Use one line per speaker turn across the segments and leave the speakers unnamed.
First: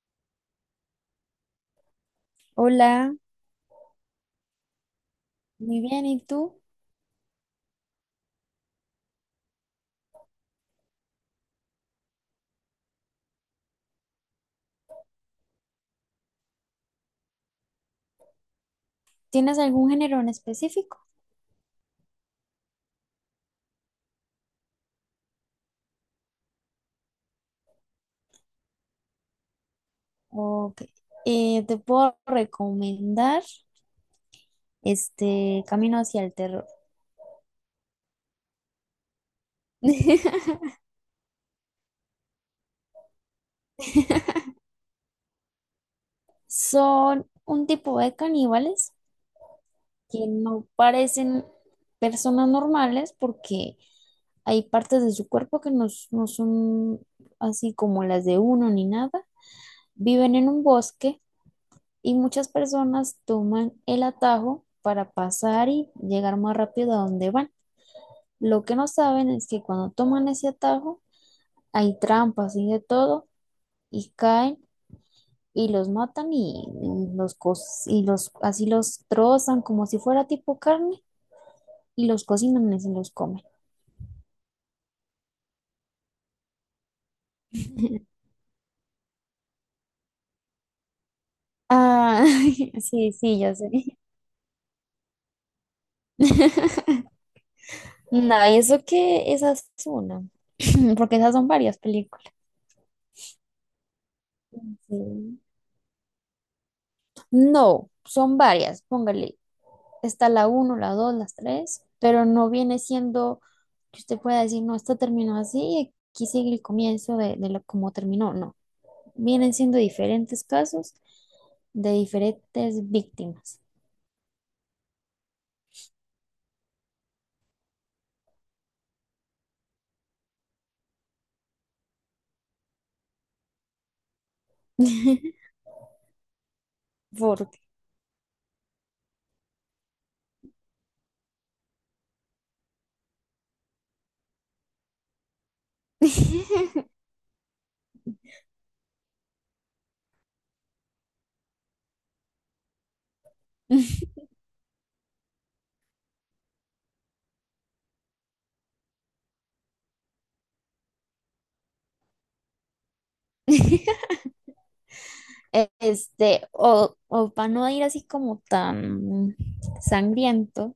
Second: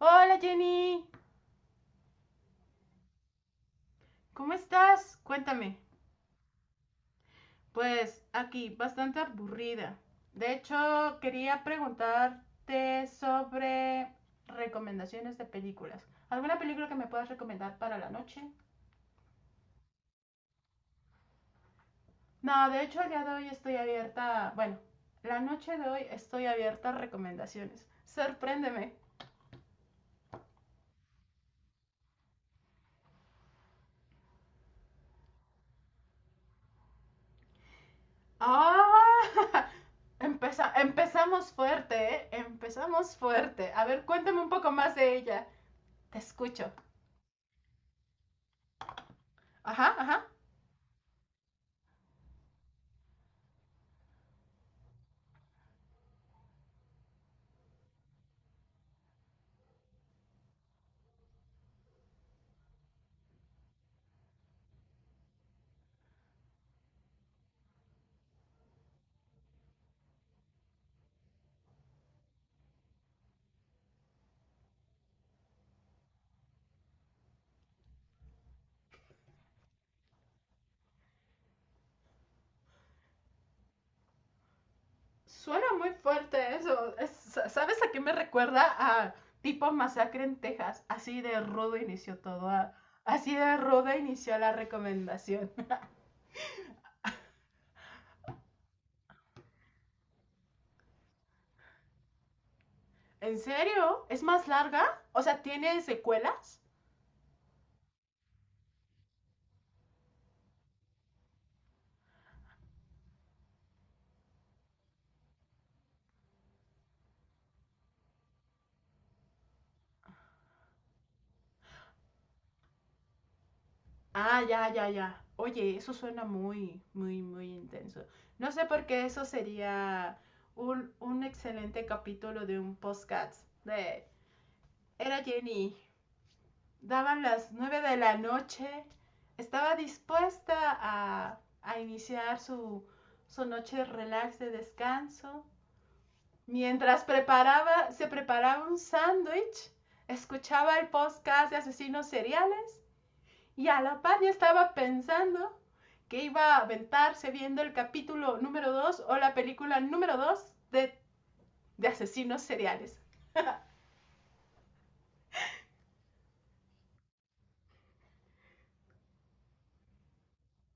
Hola Jenny,
Hola,
¿cómo estás? Cuéntame.
muy bien. ¿Y tú?
Pues aquí, bastante aburrida. De hecho, quería preguntarte sobre recomendaciones de películas. ¿Alguna película que me puedas recomendar para la noche?
¿Tienes algún género en específico?
No, de hecho, el día de hoy estoy abierta. Bueno, la noche de hoy estoy abierta a recomendaciones. Sorpréndeme.
Ok. Te puedo recomendar este Camino hacia el terror.
¡Ah! Empezamos fuerte, ¿eh? Empezamos fuerte. A ver, cuéntame un poco más de ella. Te escucho.
Son un tipo de caníbales
Ajá, ajá.
que no parecen personas normales porque hay partes de su cuerpo que no, no son así como las de uno ni nada. Viven en un bosque y muchas personas toman el atajo para pasar y llegar más rápido a donde van. Lo que no saben es que cuando toman ese atajo hay trampas y de todo y caen y los matan y y los así los trozan como si fuera tipo carne y los cocinan y se los comen.
Suena muy fuerte eso. ¿Sabes a qué me recuerda? A tipo masacre en Texas. Así de rudo inició
Ah,
todo.
sí,
Así
sí, ya
de
sé.
ruda inició la recomendación.
Nada, y eso que esa es una, porque esas son varias películas.
¿En serio? ¿Es más larga? O
Sí.
sea, ¿tiene secuelas?
No, son varias, póngale. Está la uno, la dos, las tres, pero no viene siendo que usted pueda decir, no, esto terminó así y aquí sigue el comienzo de lo, cómo terminó. No, vienen siendo diferentes casos de diferentes víctimas.
Ah, ya, ya, ya. Oye, eso suena muy, muy, muy intenso. No sé por qué eso sería un excelente capítulo de un podcast de. Era Jenny, daban las
Porque
9 de la noche, estaba dispuesta a iniciar su noche relax de descanso. Mientras preparaba, se preparaba un sándwich, escuchaba el podcast de asesinos seriales y a la par ya estaba pensando que iba a aventarse viendo el capítulo número 2 o la película número 2 de asesinos seriales.
este, o para no ir así como tan sangriento,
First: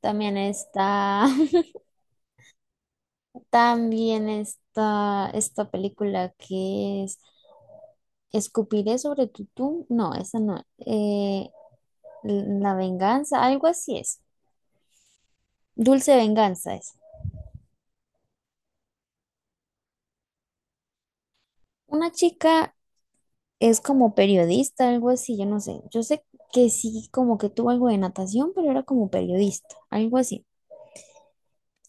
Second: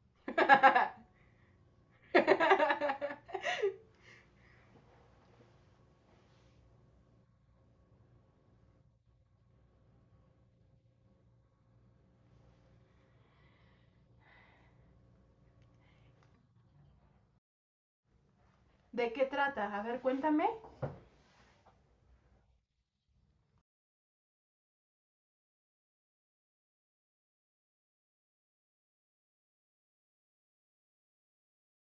también está, también está esta película que es Escupiré sobre tu tumba. No, esa no. La venganza, algo así es. Dulce venganza es.
¿De qué trata? A ver, cuéntame.
Una chica es como periodista, algo así, yo no sé. Yo sé que sí, como que tuvo algo de natación, pero era como periodista, algo así.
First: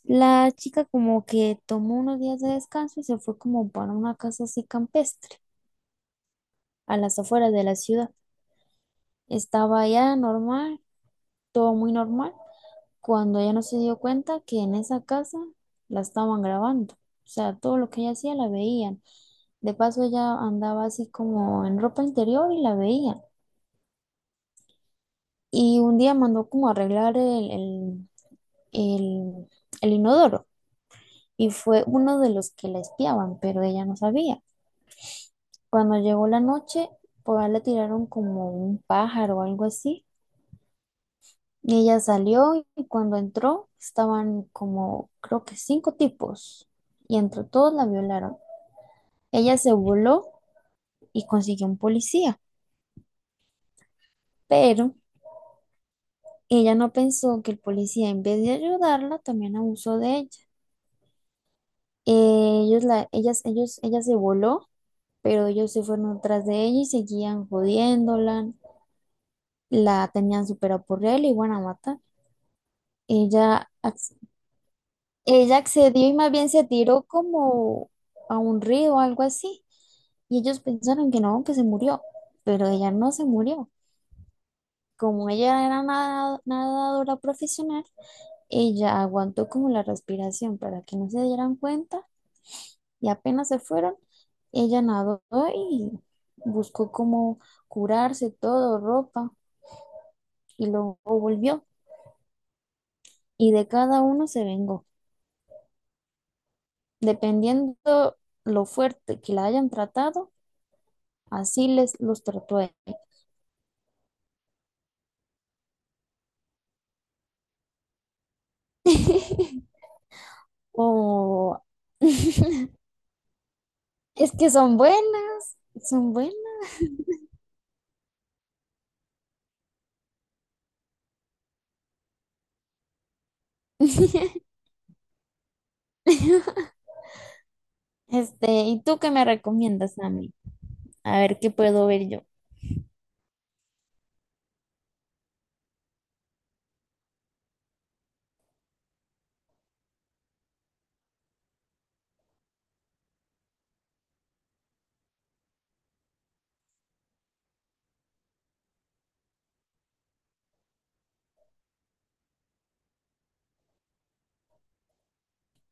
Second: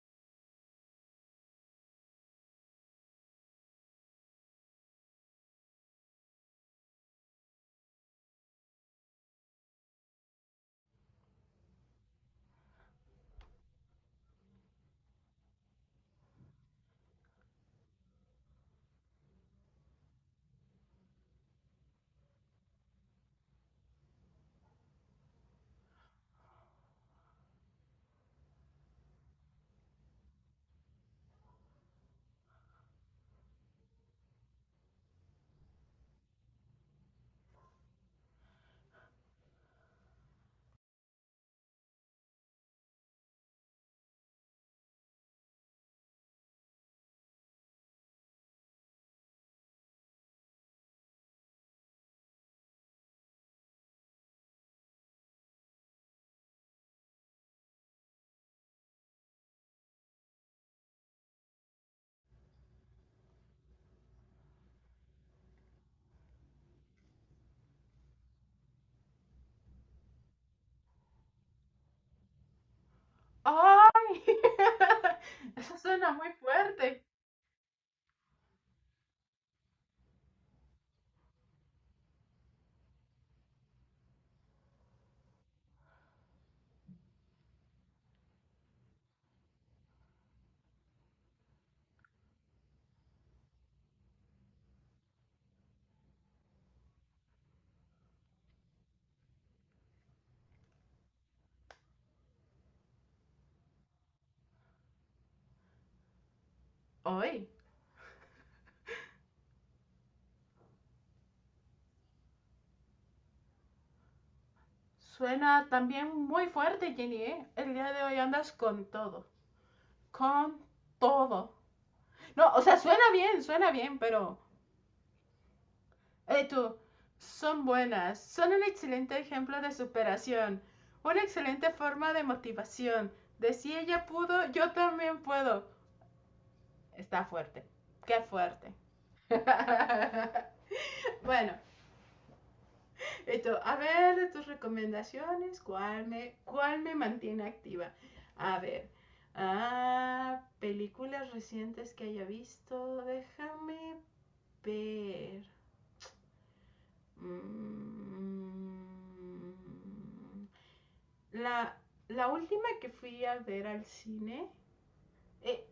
La chica como que tomó unos días de descanso y se fue como para una casa así campestre, a las afueras de la ciudad. Estaba allá normal, todo muy normal. Cuando ella no se dio cuenta que en esa casa la estaban grabando. O sea, todo lo que ella hacía la veían. De paso, ella andaba así como en ropa interior y la veían. Y un día mandó como a arreglar el, el inodoro y fue uno de los que la espiaban, pero ella no sabía. Cuando llegó la noche, por ahí le tiraron como un pájaro o algo así. Y ella salió y cuando entró estaban como, creo que cinco tipos y entre todos la violaron. Ella se voló y consiguió un policía, pero ella no pensó que el policía en vez de ayudarla también abusó de ella. Ellos la, ellas, ellos, ella se voló, pero ellos se fueron tras de ella y seguían jodiéndola, la tenían súper apurreada y iban a matar. Ella
¡Ay!
Ella
Eso
accedió
suena
y
muy
más bien se
fuerte.
tiró como a un río o algo así. Y ellos pensaron que no, que se murió, pero ella no se murió. Como ella era nadadora profesional, ella aguantó como la respiración para que no se dieran cuenta y apenas se fueron, ella nadó y buscó como curarse todo, ropa, y luego volvió. Y de cada uno se vengó,
Hoy.
dependiendo lo fuerte que la hayan tratado. Así les los trató.
Suena también muy fuerte, Jenny, ¿eh? El día de hoy andas con todo. Con todo.
O
No, o sea, suena bien,
es
pero...
que son buenas, son buenas.
Tú, son buenas. Son un excelente ejemplo de superación. Una excelente forma de motivación. De si ella pudo, yo también puedo. Está fuerte. Qué
Este,
fuerte.
¿y tú qué me recomiendas a mí? A ver qué
Bueno,
puedo ver yo.
esto, a ver, de tus recomendaciones, ¿cuál me mantiene activa? A ver, películas recientes que haya visto, déjame ver. Mm, la, la última que fui a ver al cine, eh,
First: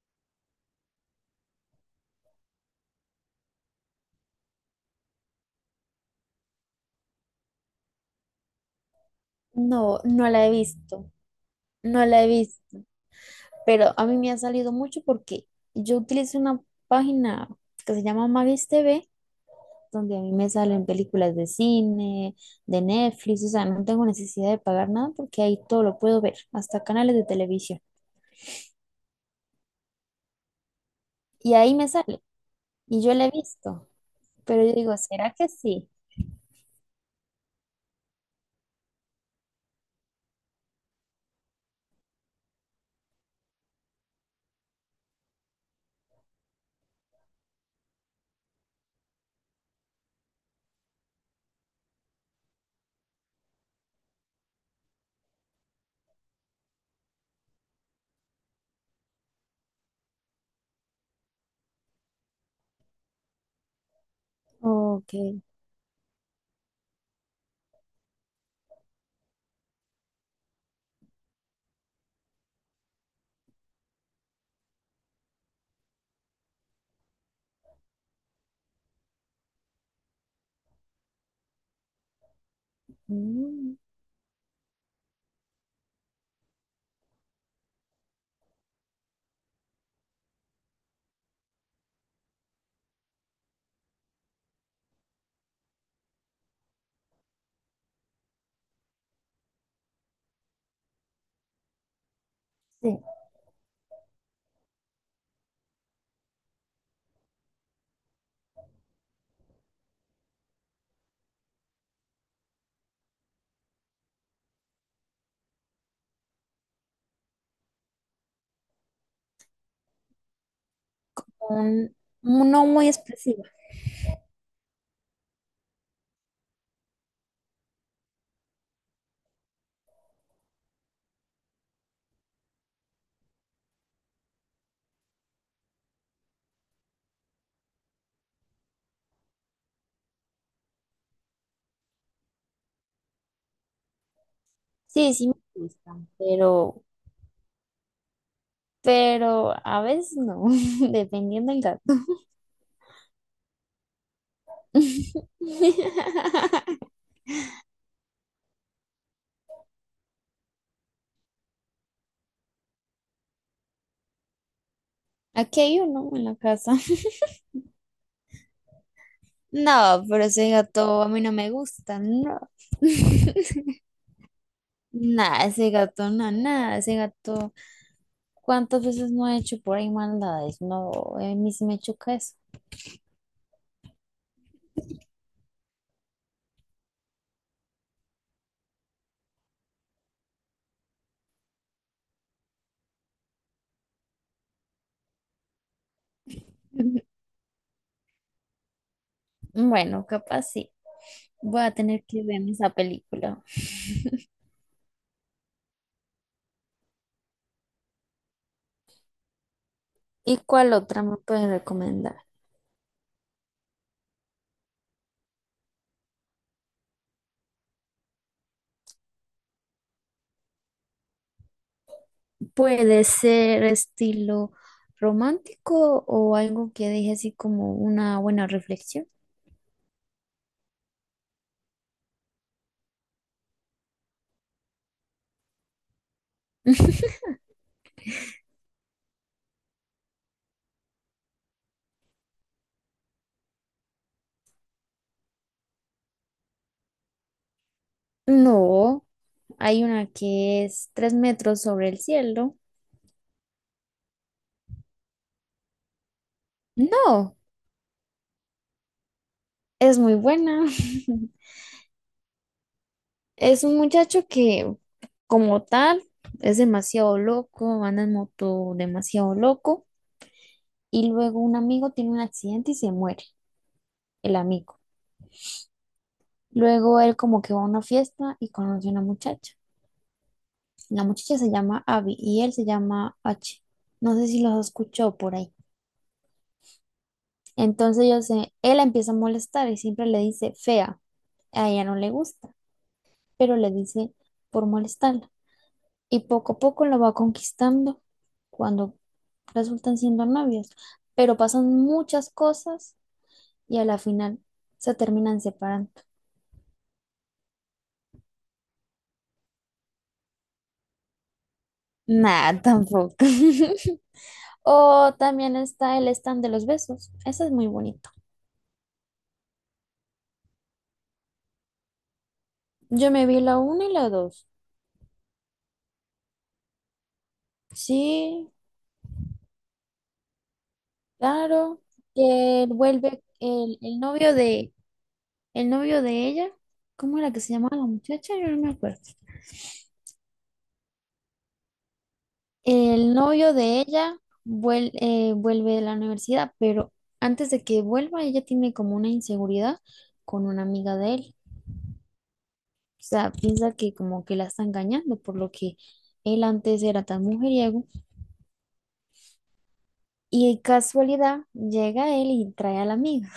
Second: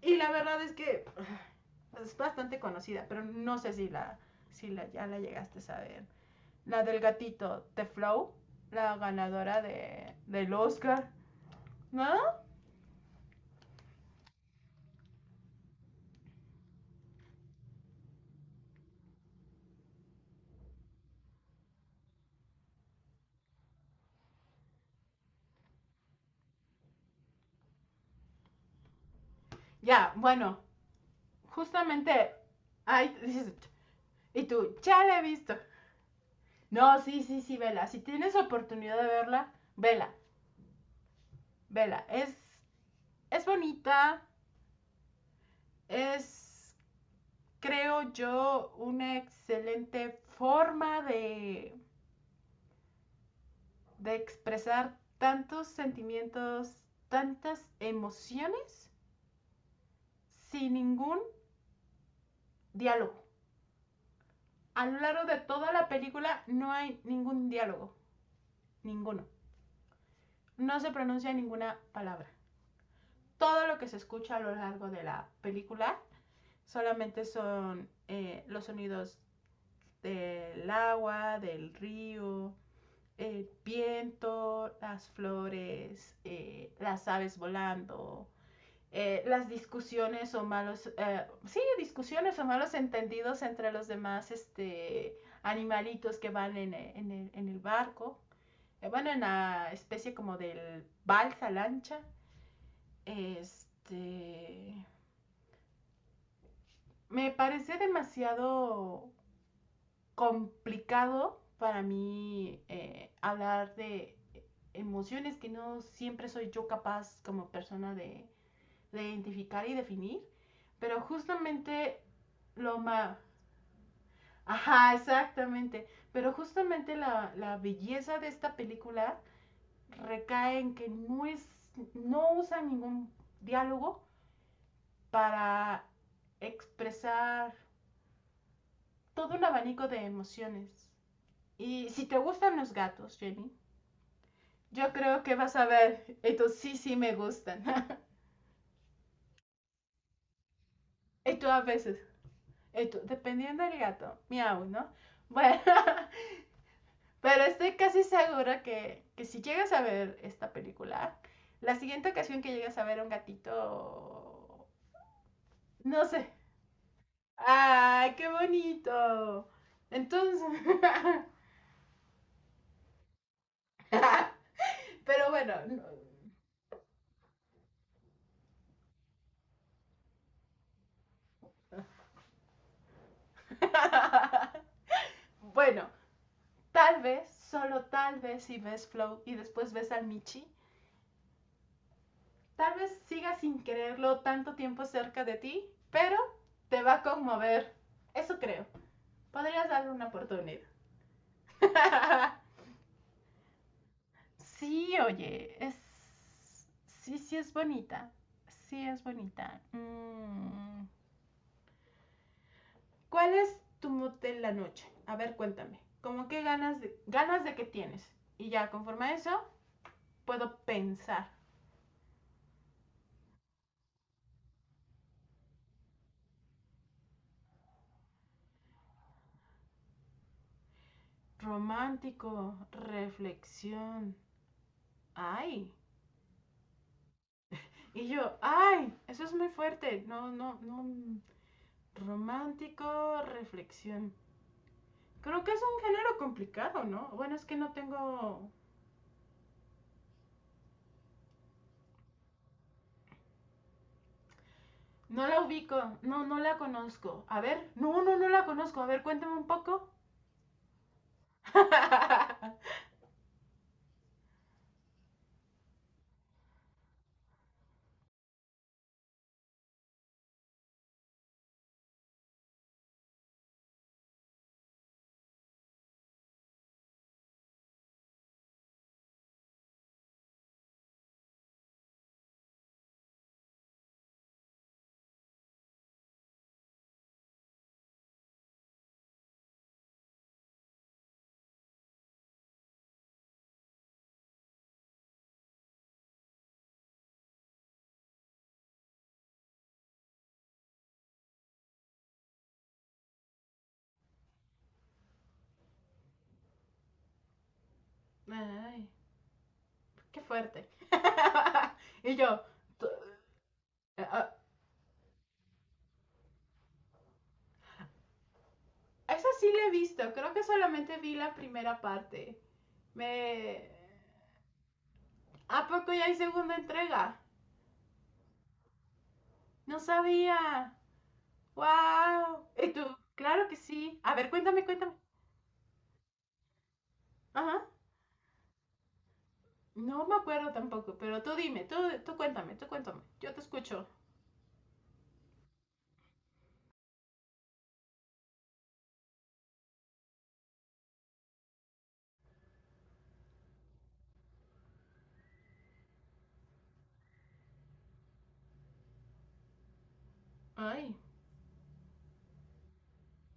y la verdad es que es bastante conocida, pero no sé si la, ya la llegaste a ver. La del gatito, The Flow, la ganadora
No,
de,
no la he
del Oscar,
visto, no
¿no?
la he visto, pero a mí me ha salido mucho porque yo utilizo una página que se llama Magis TV, donde a mí me salen películas de cine, de Netflix, o sea, no tengo necesidad de pagar nada porque ahí todo lo puedo ver, hasta canales de televisión.
Ya, bueno,
Y ahí me sale,
justamente,
y yo
ay,
la he
dices,
visto,
y
pero yo
tú,
digo,
ya la he
¿será que
visto.
sí?
No, sí, sí, sí, vela. Si tienes oportunidad de verla, vela, vela. Es bonita, es, creo yo, una excelente forma de, expresar tantos sentimientos, tantas emociones sin ningún diálogo. A lo
Ok.
largo de toda la película no hay ningún diálogo, ninguno. No se pronuncia ninguna palabra. Todo lo que se escucha a lo largo de la película solamente son los sonidos del agua, del río, el
Mm.
viento, las flores, las aves volando, las discusiones o malos, sí, discusiones o malos entendidos entre los demás animalitos que van en el barco. Bueno, en la especie como del balsa lancha,
Sí,
este, me parecía demasiado complicado para mí hablar de emociones que no siempre soy yo capaz como persona de, identificar y definir, pero
un-
justamente
un no
lo
muy
más.
expresiva.
Ajá, exactamente. Pero justamente la belleza de esta película recae en que no, no usa ningún diálogo para expresar todo un abanico de emociones. Y si te gustan los gatos, Jenny, yo
Sí,
creo
sí
que
me
vas a
gusta,
ver, estos sí,
pero,
sí me gustan.
pero a veces no,
Esto
dependiendo
a
del gato.
veces, esto, dependiendo del gato, miau, ¿no? Bueno, pero estoy casi segura que si llegas a ver esta película, la siguiente ocasión que llegas a ver a un gatito,
Aquí hay
no
uno en
sé.
la casa.
Ay, qué bonito.
No, pero
Entonces,
ese gato a mí no me gusta, no.
pero
Nada,
bueno,
ese
no.
gato, no, nada, ese gato. ¿Cuántas veces no ha hecho por ahí maldades? No, a mí sí me choca eso.
Bueno, tal vez, solo tal vez si ves Flow y después ves al Michi, tal vez sigas sin quererlo tanto tiempo cerca de ti, pero te va a conmover. Eso creo. Podrías darle
Bueno,
una
capaz
oportunidad.
sí. Voy a tener que ver esa película.
Sí, oye, es. Sí, sí es bonita. Sí es bonita.
¿Y cuál
Mm.
otra me puedes recomendar?
¿Cuál es tu mood de la noche? A ver, cuéntame. ¿Cómo qué ganas de qué tienes? Y ya, conforme a eso, puedo pensar.
Puede ser estilo romántico o algo que deje así como una buena reflexión.
Romántico, reflexión. Ay. Y yo, ay, eso es muy fuerte. No, no, no. Romántico, reflexión. Creo que es un género complicado, ¿no? Bueno, es que no tengo...
No, hay una que es Tres metros sobre el cielo.
No la ubico, no, no la conozco.
No,
A ver, no, no, no la conozco. A ver, cuéntame un poco.
es muy buena. Es un muchacho que, como tal, es demasiado loco, anda en moto demasiado loco y luego un amigo tiene un accidente y se muere el amigo. Luego él como que va a una fiesta y conoce a una muchacha. La muchacha se llama Abby y él se llama H. No sé si los escuchó por ahí. Entonces yo sé él la empieza a molestar y siempre le dice fea. A ella no le gusta, pero le dice por molestarla. Y poco a poco lo va conquistando cuando resultan siendo novios. Pero pasan muchas cosas y a la final se terminan separando.
Ay, qué fuerte. Y yo,
Nada, tampoco.
ah,
O también está el stand de los besos. Ese es muy bonito.
esa sí la he visto, creo que solamente vi la primera parte.
Yo me vi la
Me.
uno y la dos.
¿A poco ya hay segunda entrega?
Sí,
No sabía.
claro.
¡Wow!
Que él
¿Y tú?
vuelve
Claro que
el, el
sí. A ver,
novio
cuéntame,
de,
cuéntame.
el novio de ella. ¿Cómo era que se
Ajá.
llamaba la muchacha? Yo no me acuerdo.
No me acuerdo tampoco, pero tú dime, tú cuéntame, tú cuéntame.
El
Yo te
novio de
escucho.
ella vuelve de la universidad, pero antes de que vuelva, ella tiene como una inseguridad con una amiga de él. O sea, piensa que como que la está engañando, por lo que él antes era tan mujeriego. Y
Ay.
casualidad, llega él y trae a la amiga.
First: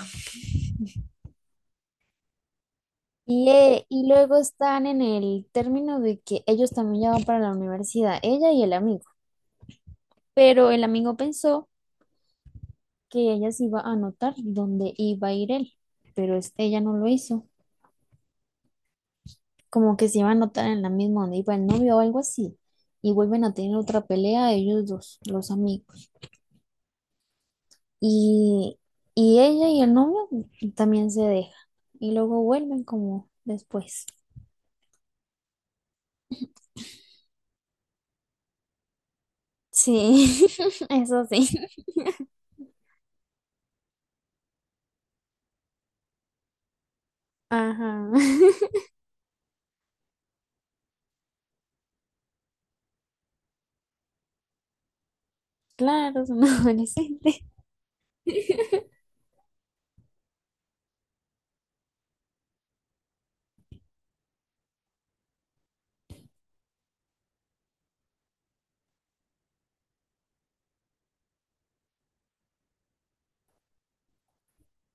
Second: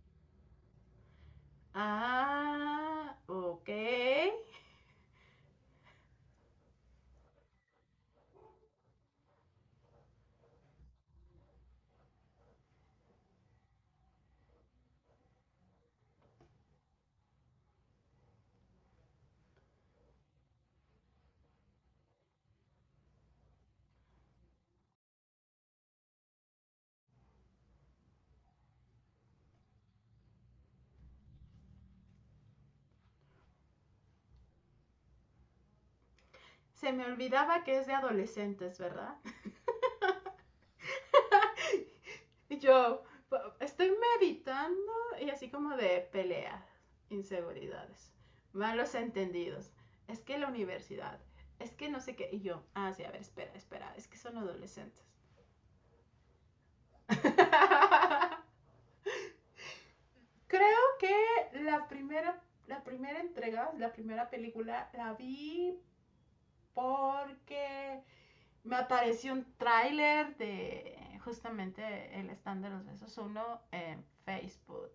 Ah,
Y,
ok.
eh, y luego están en el término de que ellos también ya van para la universidad, ella y el amigo. Pero el amigo pensó que ella se iba a anotar donde iba a ir él, pero ella no lo hizo. Como que se iba a anotar en la misma donde iba el novio o algo así. Y vuelven a tener otra pelea ellos dos, los amigos. Y, y ella y el novio también se dejan. Y luego vuelven como después.
Se me olvidaba que es de adolescentes, ¿verdad?
Sí, eso sí.
Y yo, estoy meditando y así como de peleas,
Ajá.
inseguridades, malos entendidos. Es que la universidad, es que no sé qué. Y yo, ah, sí, a ver, espera, espera, es que son adolescentes.
Claro, es un adolescente.
Creo que la primera entrega, la primera película, la vi porque me apareció un tráiler de justamente el stand de los besos uno en Facebook.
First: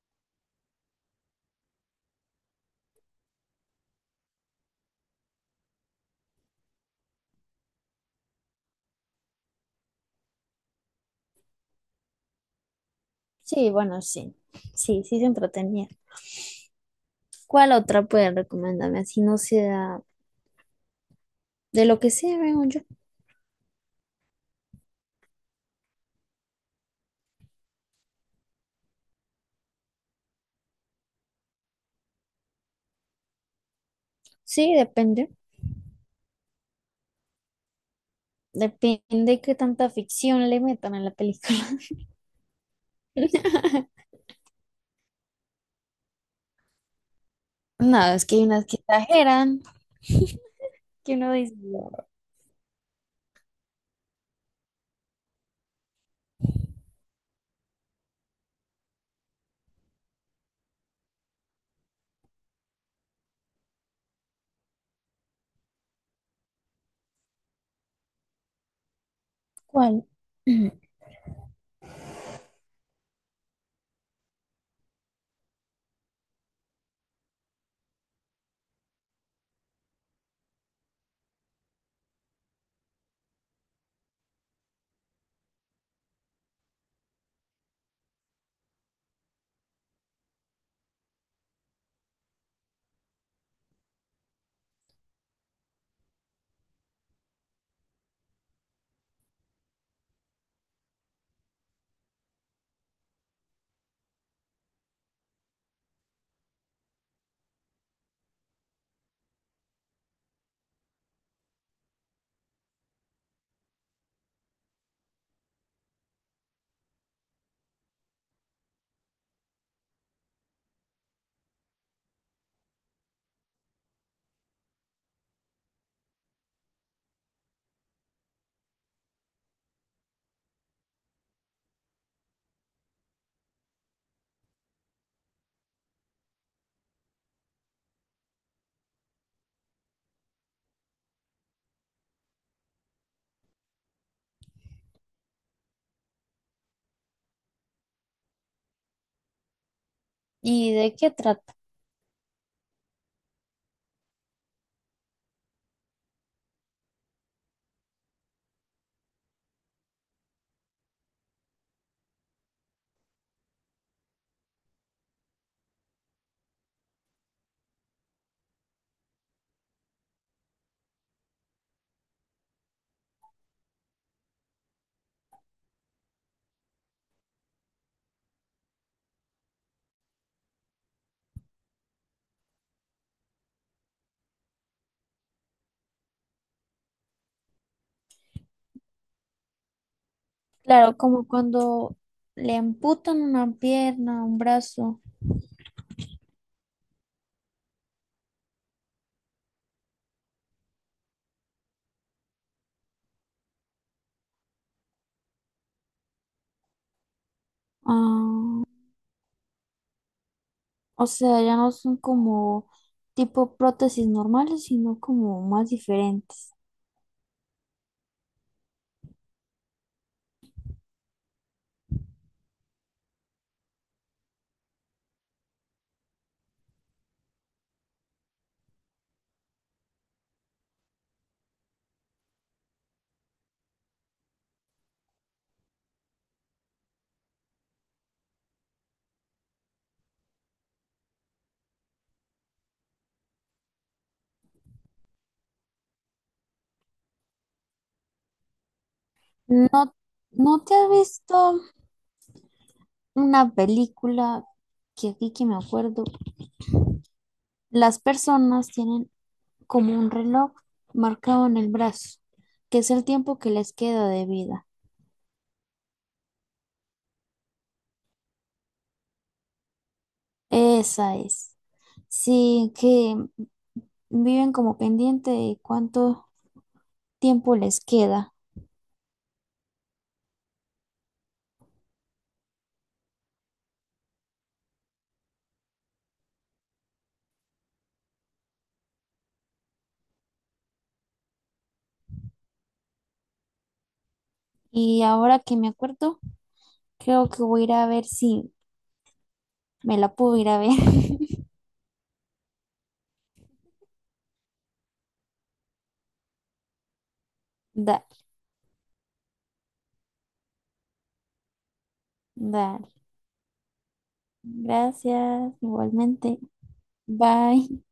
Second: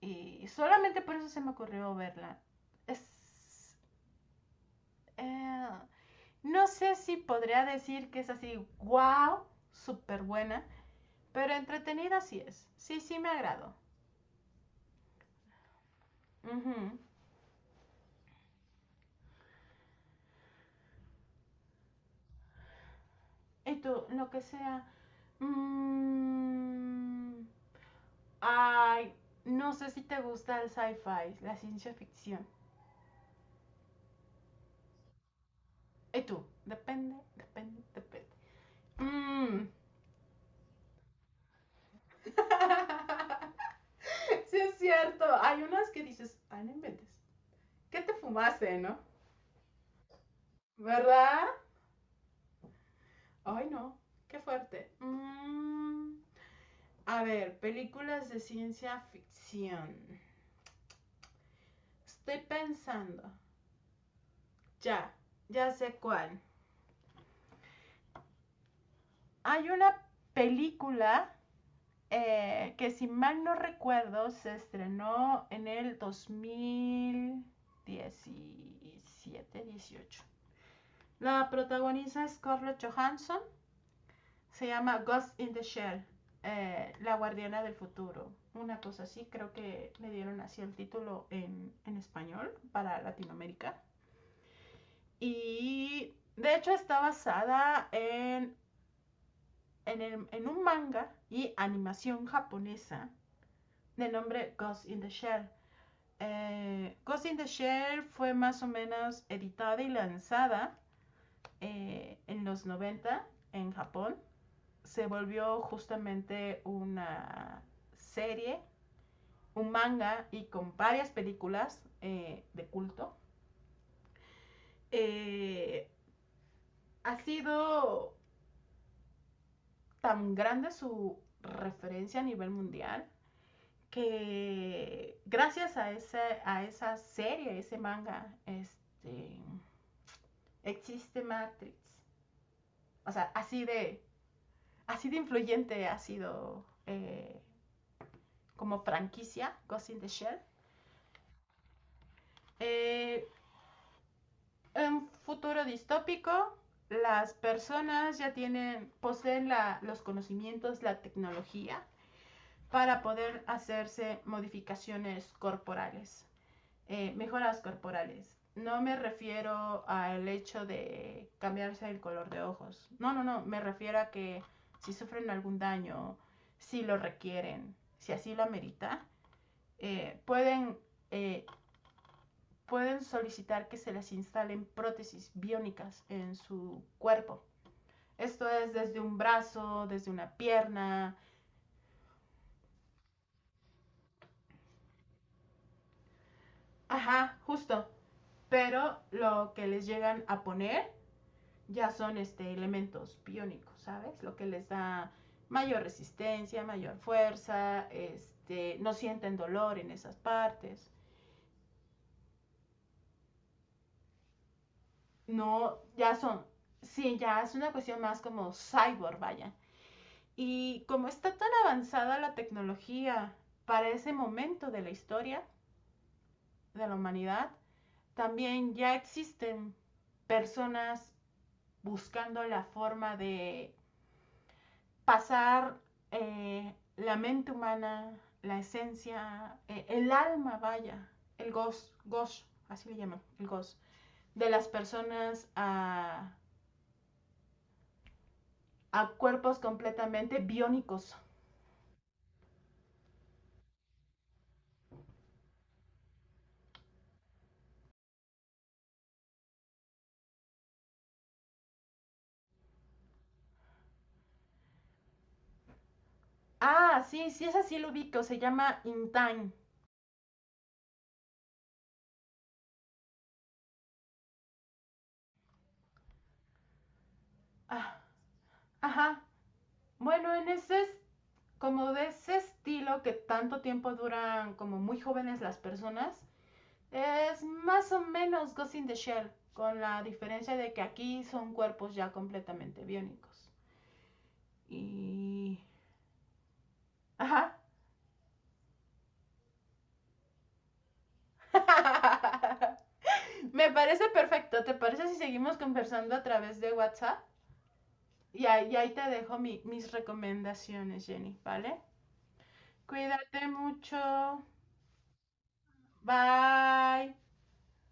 Y solamente por eso se me ocurrió verla. Es, eh, no sé si podría decir que es así, wow, súper buena, pero entretenida sí es. Sí, sí me
Sí,
agradó.
bueno, sí. Sí, sí se entretenía.
Ujú.
¿Cuál otra puede recomendarme? Así no sea de lo que sea, veo yo.
Y tú, lo que sea. mm, Ay, no sé si te gusta el sci-fi, la ciencia ficción.
Sí, depende.
Y tú, depende, depende, depende.
Depende qué
Mm.
tanta ficción le metan a la película.
Sí es cierto, hay unas que dices, ay, no inventes. ¿Qué
No,
te
es que hay unas que
fumaste, no?
exageran, que uno
¿Verdad?
dice,
Ay, no. Qué fuerte. A ver, películas de ciencia ficción. Estoy pensando. Ya, ya sé cuál. Hay una
¿cuál?
película que si mal no recuerdo se estrenó en el 2017-18. La protagoniza Scarlett Johansson. Se llama Ghost in the Shell, La Guardiana del Futuro. Una cosa así, creo que le dieron así el título en español para Latinoamérica. Y de hecho está basada en un manga y animación japonesa de nombre Ghost in the Shell. Ghost in the Shell fue más o menos editada y lanzada en los 90 en Japón, se volvió justamente una serie, un manga y con varias películas de culto. Eh, Ha sido tan grande su referencia a nivel mundial que gracias a esa serie, ese manga, existe Matrix. O sea, así de, influyente ha sido como franquicia Ghost in the Shell.
¿Y de qué trata?
Eh, En futuro distópico, las personas ya poseen los conocimientos, la tecnología para poder hacerse modificaciones corporales, mejoras corporales. No me refiero al hecho de cambiarse el color de ojos. No, no, no. Me refiero a que si sufren algún daño, si lo requieren, si así lo amerita, eh, pueden eh, pueden solicitar que se les instalen prótesis biónicas en su cuerpo. Esto es desde un brazo, desde una
Claro,
pierna,
como cuando le amputan una pierna, un brazo.
ajá, justo. Pero lo que les llegan a poner ya son elementos biónicos, ¿sabes? Lo que les da mayor resistencia, mayor fuerza,
Ah.
no sienten dolor en esas partes.
O sea, ya no son como tipo prótesis normales, sino como más
No,
diferentes.
sí, ya es una cuestión más como cyborg, vaya. Y como está tan avanzada la tecnología para ese momento de la historia de la humanidad, también ya existen personas buscando la forma de pasar la mente humana, la esencia, el alma, vaya, el gosh, gosh, así le llaman, el gosh, de las personas a cuerpos
No,
completamente
¿no te has
biónicos.
visto una película que aquí que me acuerdo? Las personas tienen como un reloj marcado en el brazo, que es el tiempo que les queda de vida.
Ah, sí, sí, es así lo ubico, se llama In Time.
Esa es. Sí, que viven como pendiente de cuánto tiempo les
Ah,
queda.
ajá. Bueno, en ese, como de ese estilo que tanto tiempo duran como muy jóvenes las personas, es más o menos Ghost in the Shell, con la diferencia de que aquí son cuerpos ya completamente biónicos.
Y ahora que
Y.
me acuerdo, creo que
Ajá.
voy a ir a ver si me la puedo ir a ver.
Me parece perfecto. ¿Te parece si seguimos conversando a través de WhatsApp?
Dale,
Y ahí te dejo mis recomendaciones, Jenny, ¿vale?
dar.
Cuídate mucho.
Gracias, igualmente.
Bye.
Bye.